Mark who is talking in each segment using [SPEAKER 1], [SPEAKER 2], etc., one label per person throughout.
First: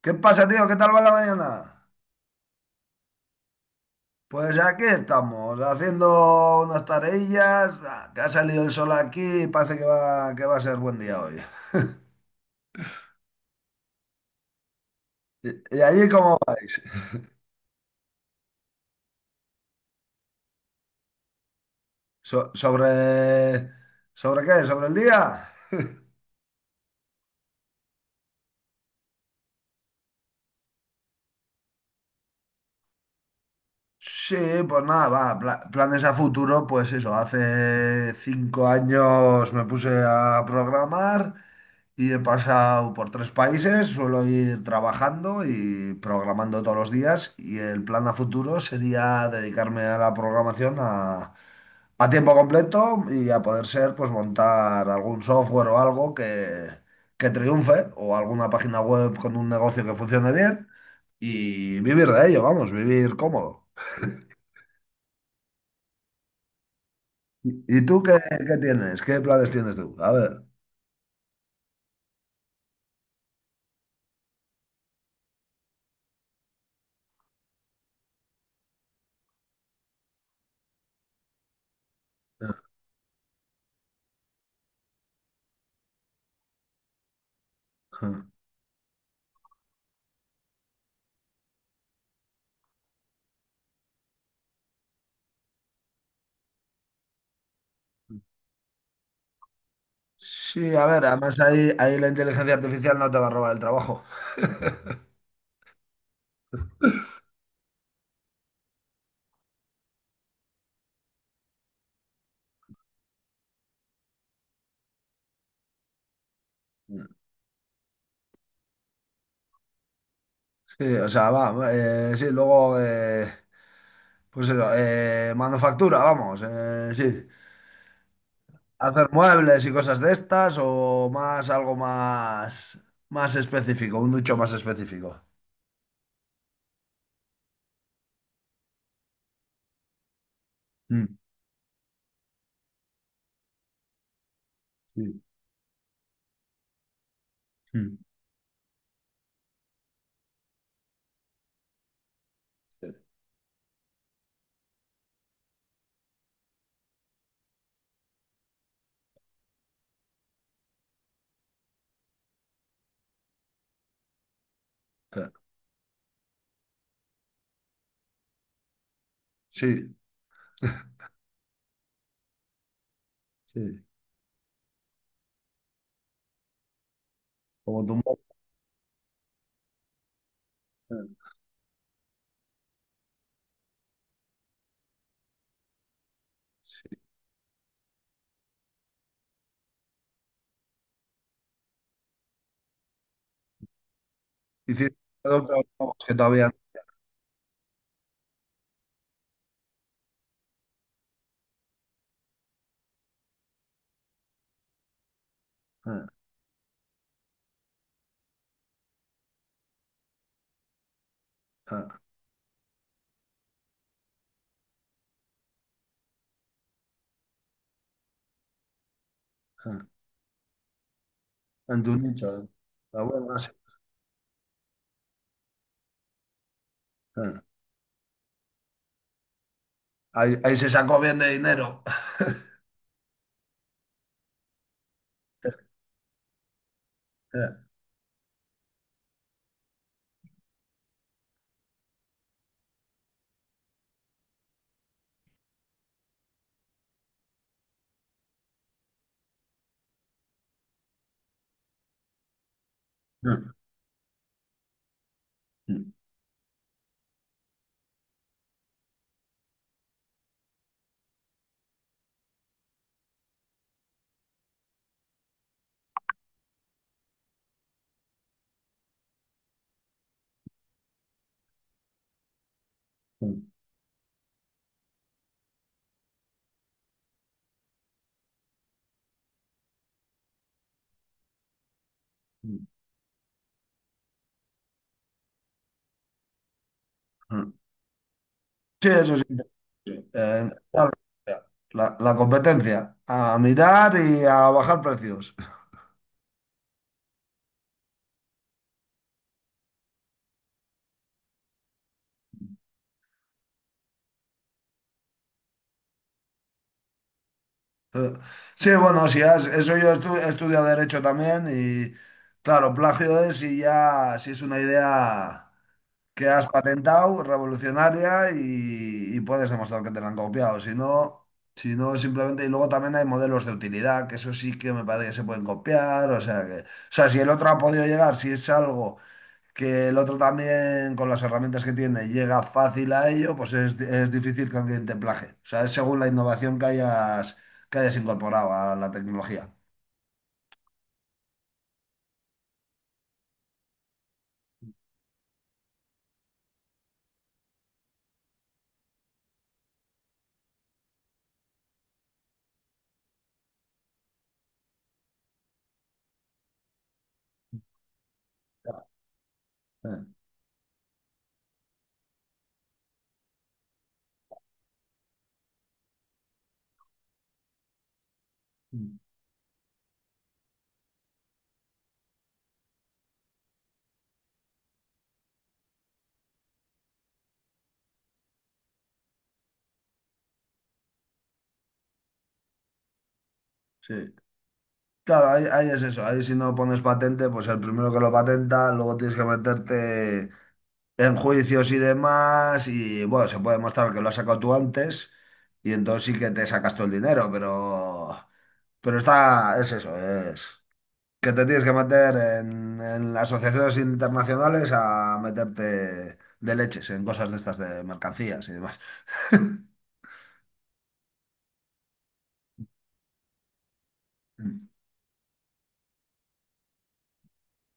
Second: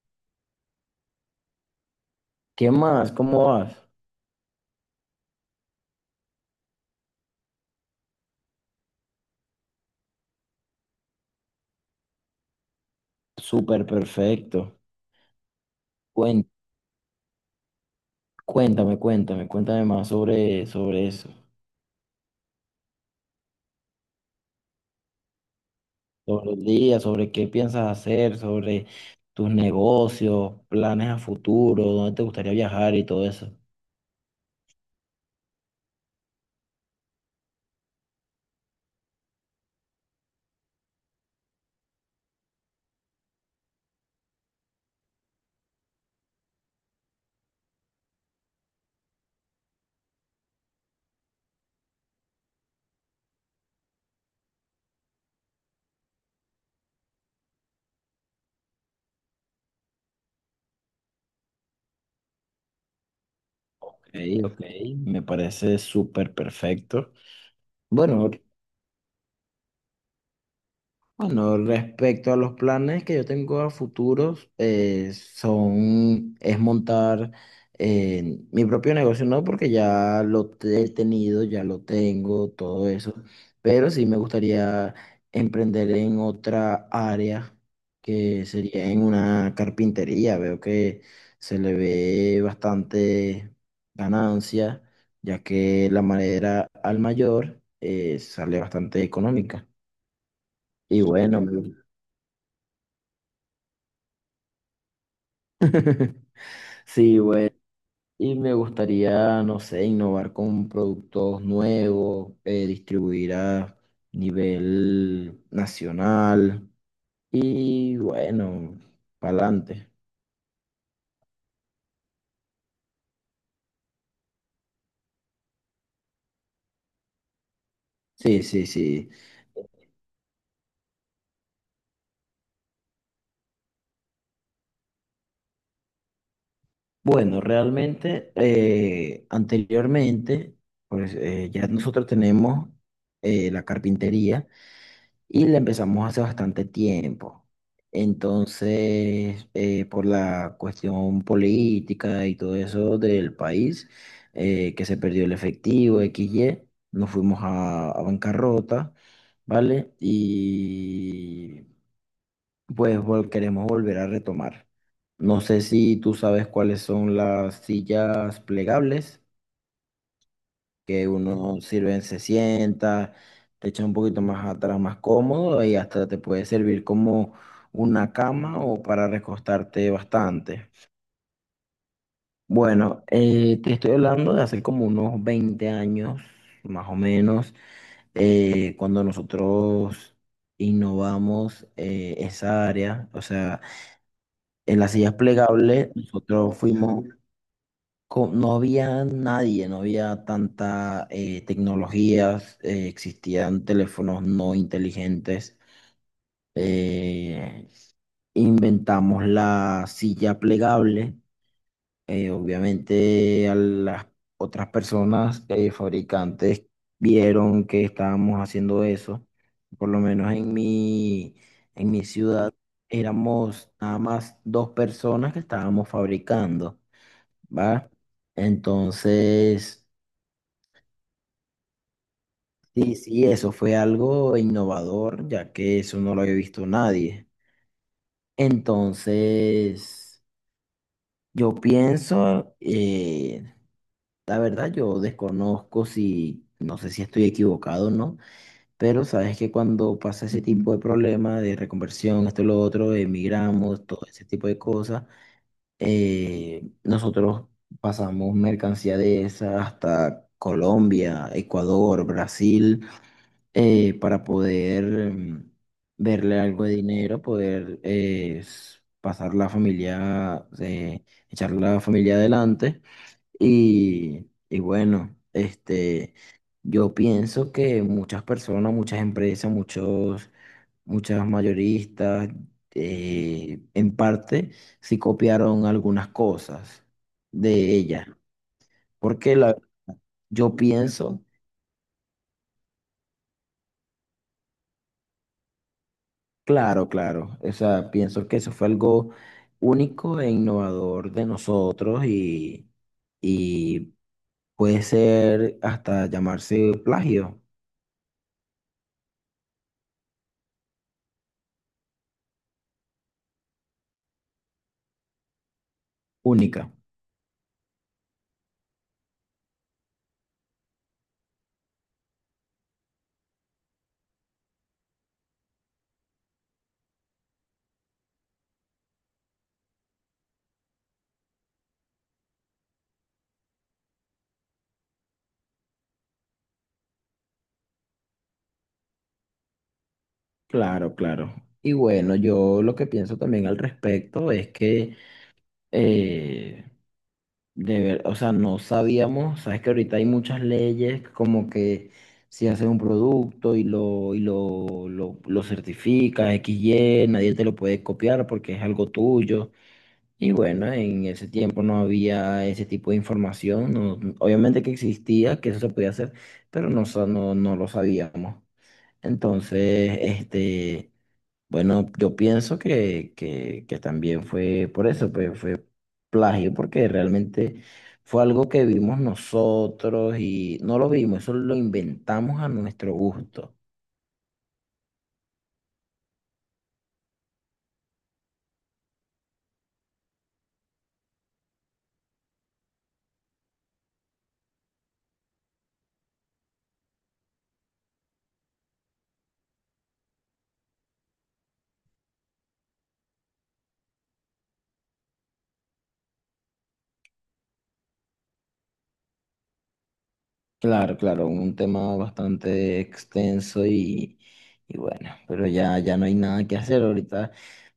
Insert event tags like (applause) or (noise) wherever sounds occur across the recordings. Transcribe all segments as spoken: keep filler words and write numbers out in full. [SPEAKER 1] ¿Qué pasa, tío? ¿Qué tal va la mañana?
[SPEAKER 2] ¿Qué más? ¿Cómo vas?
[SPEAKER 1] Pues aquí estamos, haciendo unas tareillas. Ah, que ha salido el sol aquí y parece que va, que va a ser buen día hoy.
[SPEAKER 2] Súper perfecto.
[SPEAKER 1] ¿Y, y allí cómo
[SPEAKER 2] Cuen-
[SPEAKER 1] vais?
[SPEAKER 2] Cuéntame, cuéntame, cuéntame más sobre, sobre eso,
[SPEAKER 1] So- ¿sobre, sobre qué? ¿Sobre el día?
[SPEAKER 2] sobre el día, sobre qué piensas hacer, sobre tus negocios, planes a futuro, dónde te gustaría viajar y todo eso.
[SPEAKER 1] Sí, pues nada, va, pla- planes a futuro, pues eso, hace cinco años me puse a programar. Y he pasado por tres países, suelo ir trabajando y programando todos los días, y el plan a futuro sería dedicarme a la programación a, a tiempo completo y, a poder ser, pues montar algún software o algo que, que triunfe, o alguna página web con un negocio que funcione bien y vivir de ello, vamos, vivir cómodo.
[SPEAKER 2] Ok, ok, me parece súper perfecto.
[SPEAKER 1] ¿Y tú qué,
[SPEAKER 2] Bueno,
[SPEAKER 1] qué tienes? ¿Qué planes tienes tú? A ver.
[SPEAKER 2] bueno, respecto a los planes que yo tengo a futuros, eh, son, es montar eh, mi propio negocio. No, porque ya lo te- he tenido, ya lo tengo, todo eso, pero sí me gustaría emprender en otra área, que sería en una carpintería. Veo que se le ve bastante ganancia, ya que la madera al mayor eh, sale bastante económica.
[SPEAKER 1] Sí, a
[SPEAKER 2] Y
[SPEAKER 1] ver, además
[SPEAKER 2] bueno,
[SPEAKER 1] ahí, ahí la inteligencia artificial no te va a robar el trabajo. (laughs)
[SPEAKER 2] (laughs) sí, güey. Y me gustaría, no sé, innovar con productos nuevos, eh, distribuir a nivel nacional. Y bueno, para adelante.
[SPEAKER 1] Sí, o sea, va, eh, sí, luego, eh, pues eso, eh, manufactura, vamos, eh, sí.
[SPEAKER 2] Sí, sí,
[SPEAKER 1] Hacer
[SPEAKER 2] sí.
[SPEAKER 1] muebles y cosas de estas, o más, algo más, más específico, un nicho más específico.
[SPEAKER 2] Bueno, realmente, eh, anteriormente, pues
[SPEAKER 1] Mm,
[SPEAKER 2] eh, ya nosotros tenemos eh, la carpintería.
[SPEAKER 1] sí.
[SPEAKER 2] Y la empezamos hace bastante tiempo.
[SPEAKER 1] Mm,
[SPEAKER 2] Entonces, eh, por la cuestión política y todo eso
[SPEAKER 1] sí,
[SPEAKER 2] del país, eh, que se perdió el efectivo, x y nos fuimos a, a bancarrota, ¿vale? Y pues vol- queremos volver a retomar.
[SPEAKER 1] claro.
[SPEAKER 2] No sé si tú sabes cuáles son las sillas plegables,
[SPEAKER 1] Sí,
[SPEAKER 2] que uno sirven, se sienta,
[SPEAKER 1] sí,
[SPEAKER 2] te echa un poquito más atrás, más cómodo, y hasta te puede servir como
[SPEAKER 1] como tu
[SPEAKER 2] una
[SPEAKER 1] mo-
[SPEAKER 2] cama o para recostarte bastante.
[SPEAKER 1] eh,
[SPEAKER 2] Bueno, eh, te estoy hablando de hace como unos veinte años, más o
[SPEAKER 1] sí.
[SPEAKER 2] menos, eh, cuando nosotros innovamos eh, esa área. O sea, en las
[SPEAKER 1] Hiciste
[SPEAKER 2] sillas
[SPEAKER 1] productos
[SPEAKER 2] plegables.
[SPEAKER 1] nuevos que todavía
[SPEAKER 2] nosotros fuimos co- No había nadie, no había tanta eh, tecnologías, eh, existían teléfonos no inteligentes.
[SPEAKER 1] eh,
[SPEAKER 2] eh, Inventamos la silla plegable.
[SPEAKER 1] eh,
[SPEAKER 2] Eh, obviamente a las otras personas, eh, fabricantes, vieron que estábamos haciendo eso.
[SPEAKER 1] eh,
[SPEAKER 2] Por lo menos en mi,
[SPEAKER 1] en
[SPEAKER 2] en
[SPEAKER 1] tu
[SPEAKER 2] mi
[SPEAKER 1] nicho. eh.
[SPEAKER 2] ciudad
[SPEAKER 1] Está bueno, sí.
[SPEAKER 2] éramos nada más dos personas que estábamos fabricando, ¿va? Entonces,
[SPEAKER 1] Ahí, ahí se sacó bien de dinero. (laughs)
[SPEAKER 2] sí, sí, eso fue algo innovador, ya que eso no lo había visto nadie. Entonces, yo pienso, eh, la verdad, yo desconozco si, no sé si estoy equivocado o no, pero sabes que cuando pasa ese tipo de problema de reconversión, esto y lo otro, emigramos, todo ese tipo de cosas, eh, nosotros pasamos mercancía de esa hasta Colombia, Ecuador, Brasil. Eh, para poder mm, verle algo de dinero, poder, eh, s- pasar la familia, eh, echar la familia adelante. Y, y bueno, este, yo pienso que muchas personas, muchas empresas, muchos, muchas mayoristas, eh, en parte, sí copiaron algunas cosas de ella.
[SPEAKER 1] Sí, eso sí.
[SPEAKER 2] Porque la,
[SPEAKER 1] Eh,
[SPEAKER 2] yo pienso.
[SPEAKER 1] la, la competencia, a mirar y a bajar precios.
[SPEAKER 2] Claro, claro. O sea, pienso que eso fue algo único e innovador de nosotros, y, y puede ser hasta llamarse plagio,
[SPEAKER 1] Sí, bueno, si has- eso yo estu- he estudiado derecho también, y claro, plagio es si ya, si es una idea que has
[SPEAKER 2] única.
[SPEAKER 1] patentado, revolucionaria, y, y puedes demostrar que te la han copiado. Si no, si no, simplemente. Y luego también hay modelos de utilidad, que eso sí que me parece que se pueden copiar. O sea que, o sea, si el otro ha podido llegar, si es algo que el otro también, con las herramientas que tiene, llega fácil a ello, pues es, es difícil que alguien te plagie. O sea, es según la innovación que hayas, que hayas incorporado a la tecnología.
[SPEAKER 2] Claro, claro. Y bueno, yo lo que pienso también al respecto es que, eh, de ver, o sea, no sabíamos. Sabes que ahorita hay muchas leyes, como que si haces un producto y lo, y lo, lo, lo certificas, X Y nadie te lo puede copiar porque es
[SPEAKER 1] Ya.
[SPEAKER 2] algo tuyo.
[SPEAKER 1] Eh,
[SPEAKER 2] Y bueno, en ese tiempo no había ese tipo de información. No- obviamente que existía, que eso se podía hacer, pero no, sa- no, no lo sabíamos.
[SPEAKER 1] mm,
[SPEAKER 2] Entonces, este, bueno, yo pienso que, que, que, también fue por eso, pues fue plagio, porque realmente fue algo que vimos nosotros y no lo vimos, eso lo inventamos a nuestro gusto.
[SPEAKER 1] sí. Claro, ahí, ahí es eso. Ahí, si no pones patente, pues el primero que lo patenta, luego tienes que meterte en juicios y demás. Y bueno, se puede demostrar que lo has sacado tú antes, y entonces sí que te sacas todo el dinero, pero pero está, es eso, es que te tienes que meter en en las asociaciones internacionales a meterte de leches en cosas de estas de mercancías y demás. (laughs)
[SPEAKER 2] Claro, claro, un tema bastante extenso, y, y bueno, pero ya, ya no hay nada que hacer. Ahorita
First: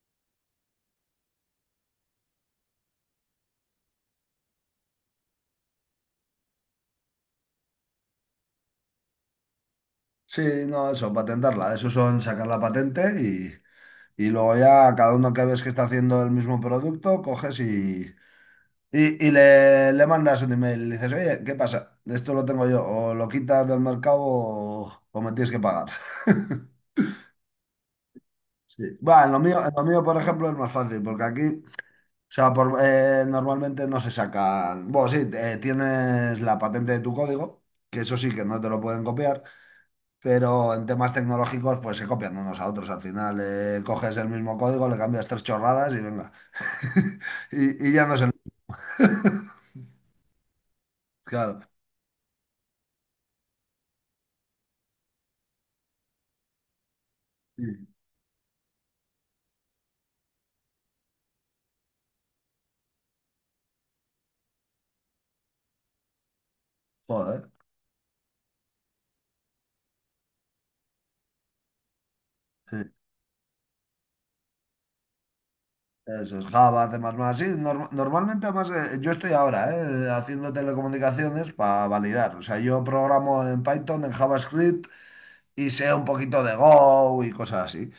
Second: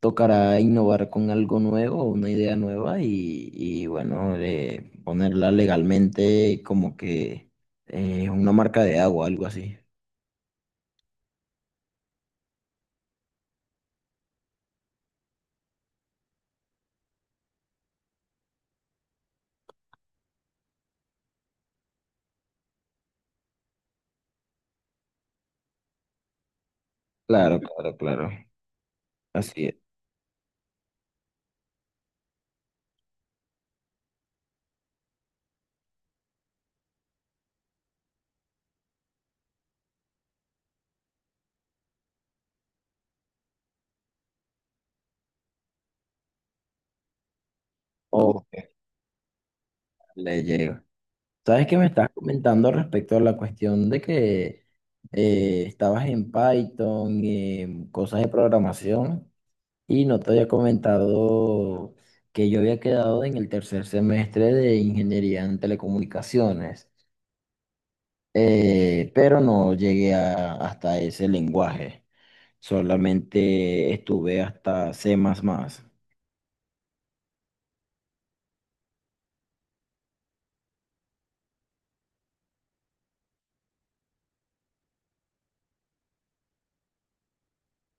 [SPEAKER 2] tocará innovar con algo nuevo, una idea nueva, y, y bueno, eh, ponerla legalmente, como que eh, una marca de agua, algo así.
[SPEAKER 1] Sí, no, eso, patentarla. Eso son sacar la patente. Y luego ya cada uno que ves que está haciendo el mismo producto, coges y, y, y le, le mandas un email. Y le dices: oye, ¿qué pasa? Esto lo tengo yo. O lo quitas del mercado, o, o me tienes que pagar. (laughs)
[SPEAKER 2] Claro, claro, claro.
[SPEAKER 1] Sí. Va, en lo mío,
[SPEAKER 2] Así
[SPEAKER 1] en
[SPEAKER 2] es.
[SPEAKER 1] lo mío, por ejemplo, es más fácil, porque aquí, o sea, por- eh, normalmente no se sacan. Bueno, sí, eh, tienes la patente de tu código, que eso sí que no te lo pueden copiar. Pero en temas tecnológicos, pues se copian unos a otros. Al final, eh, coges el mismo código, le cambias tres chorradas y venga. (laughs) Y, y ya no se... (laughs)
[SPEAKER 2] O que le llega.
[SPEAKER 1] Claro.
[SPEAKER 2] ¿Sabes qué me estás comentando respecto a la cuestión de que eh, estabas en Python y
[SPEAKER 1] Sí.
[SPEAKER 2] en cosas de programación? Y no te había comentado que yo había quedado en el tercer semestre de ingeniería en telecomunicaciones,
[SPEAKER 1] Joder.
[SPEAKER 2] eh, pero no llegué a- hasta ese lenguaje,
[SPEAKER 1] Sí.
[SPEAKER 2] solamente estuve hasta C++.
[SPEAKER 1] Eso es Java, temas más. Sí, norm- normalmente. Además, eh, yo estoy ahora eh, haciendo telecomunicaciones para validar. O sea, yo programo en Python, en JavaScript, y sé un poquito de Go y cosas así.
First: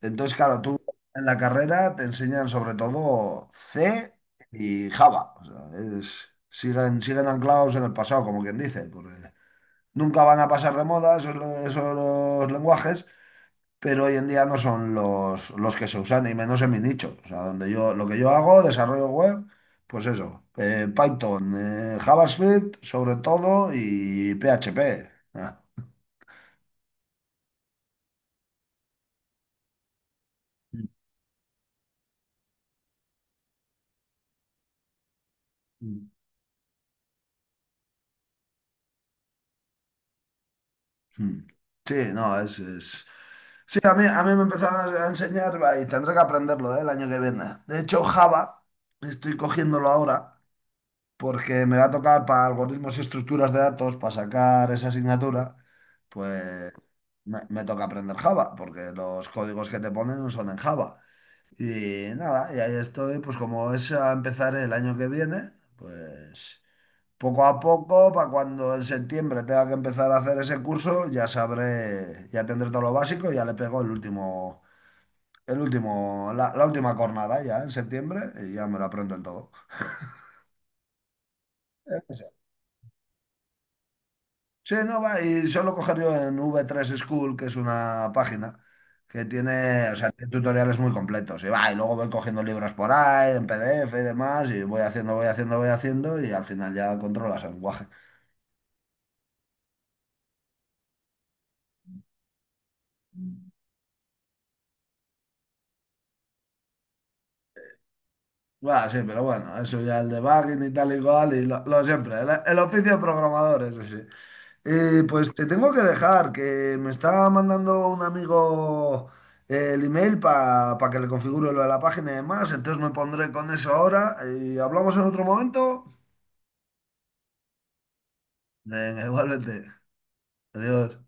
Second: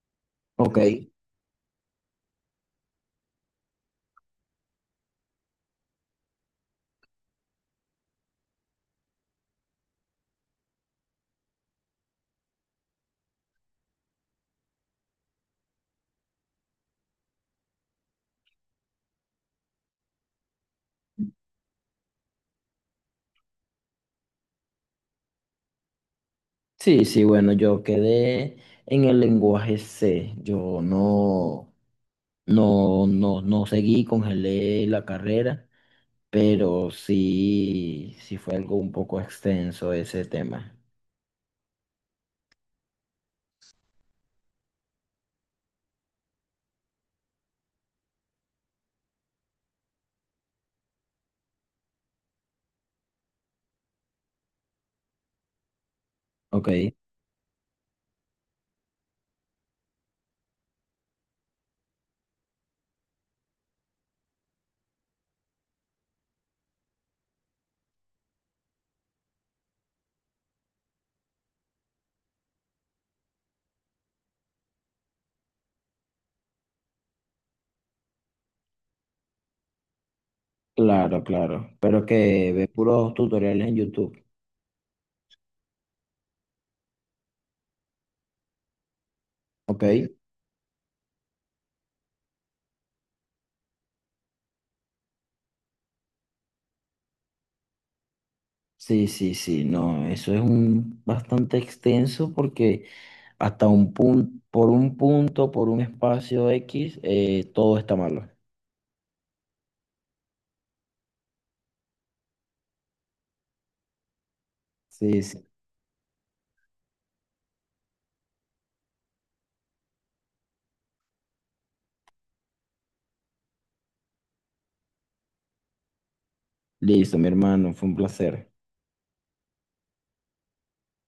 [SPEAKER 1] Entonces, claro,
[SPEAKER 2] Ok,
[SPEAKER 1] tú en la carrera te enseñan sobre todo C y Java. O sea, es- siguen, siguen anclados en el pasado, como quien dice, porque nunca van a pasar de moda esos, esos los lenguajes, pero hoy en día no son los, los que se usan, y menos en mi nicho. O sea, donde yo, lo que yo hago, desarrollo web, pues eso, eh, Python, eh, JavaScript sobre todo, y P H P. Ah.
[SPEAKER 2] sí, sí, bueno, yo quedé en el lenguaje C, yo no, no, no, no seguí, congelé la carrera, pero sí, sí fue algo un poco extenso ese tema.
[SPEAKER 1] Mm. Sí, no, es, es- sí. A mí, a mí me empezaron a enseñar, va, y tendré que aprenderlo, eh, el año que viene. De hecho, Java estoy cogiéndolo ahora porque me va a tocar para algoritmos y estructuras de datos. Para sacar esa asignatura,
[SPEAKER 2] Ok.
[SPEAKER 1] pues me, me toca aprender Java, porque los códigos que te ponen no son en Java. Y nada, y ahí estoy, pues como es a empezar el año que viene, pues... Poco a poco, para cuando en septiembre tenga que empezar a hacer ese curso, ya sabré, ya tendré todo lo básico, ya le pego el último, el último, la, la última cornada ya en septiembre, y ya me lo aprendo el todo.
[SPEAKER 2] Claro, claro. Pero
[SPEAKER 1] Eh,
[SPEAKER 2] que ve puros tutoriales en YouTube.
[SPEAKER 1] Sí, no va, y solo coger yo en v tres School, que es una página que
[SPEAKER 2] ¿Ok?
[SPEAKER 1] tiene, o sea, tiene tutoriales muy completos. Y va, y luego voy cogiendo libros por ahí, en P D F y demás, y voy haciendo, voy haciendo, voy haciendo, y al final ya controlas el lenguaje.
[SPEAKER 2] Sí, sí, sí. No, eso es un bastante extenso porque hasta un punto, por un punto, por un espacio X, eh, todo está malo.
[SPEAKER 1] Bueno, sí, pero bueno, eso ya el debugging y tal y cual, y lo, lo siempre, el, el oficio de programador, eso sí. Y
[SPEAKER 2] Sí,
[SPEAKER 1] pues te
[SPEAKER 2] sí.
[SPEAKER 1] tengo que dejar, que me está mandando un amigo eh, el email para que le configure lo de la página y demás, entonces me pondré con eso ahora y hablamos en otro momento.
[SPEAKER 2] Listo, mi hermano. Fue un placer.
[SPEAKER 1] Venga, igualmente. Adiós.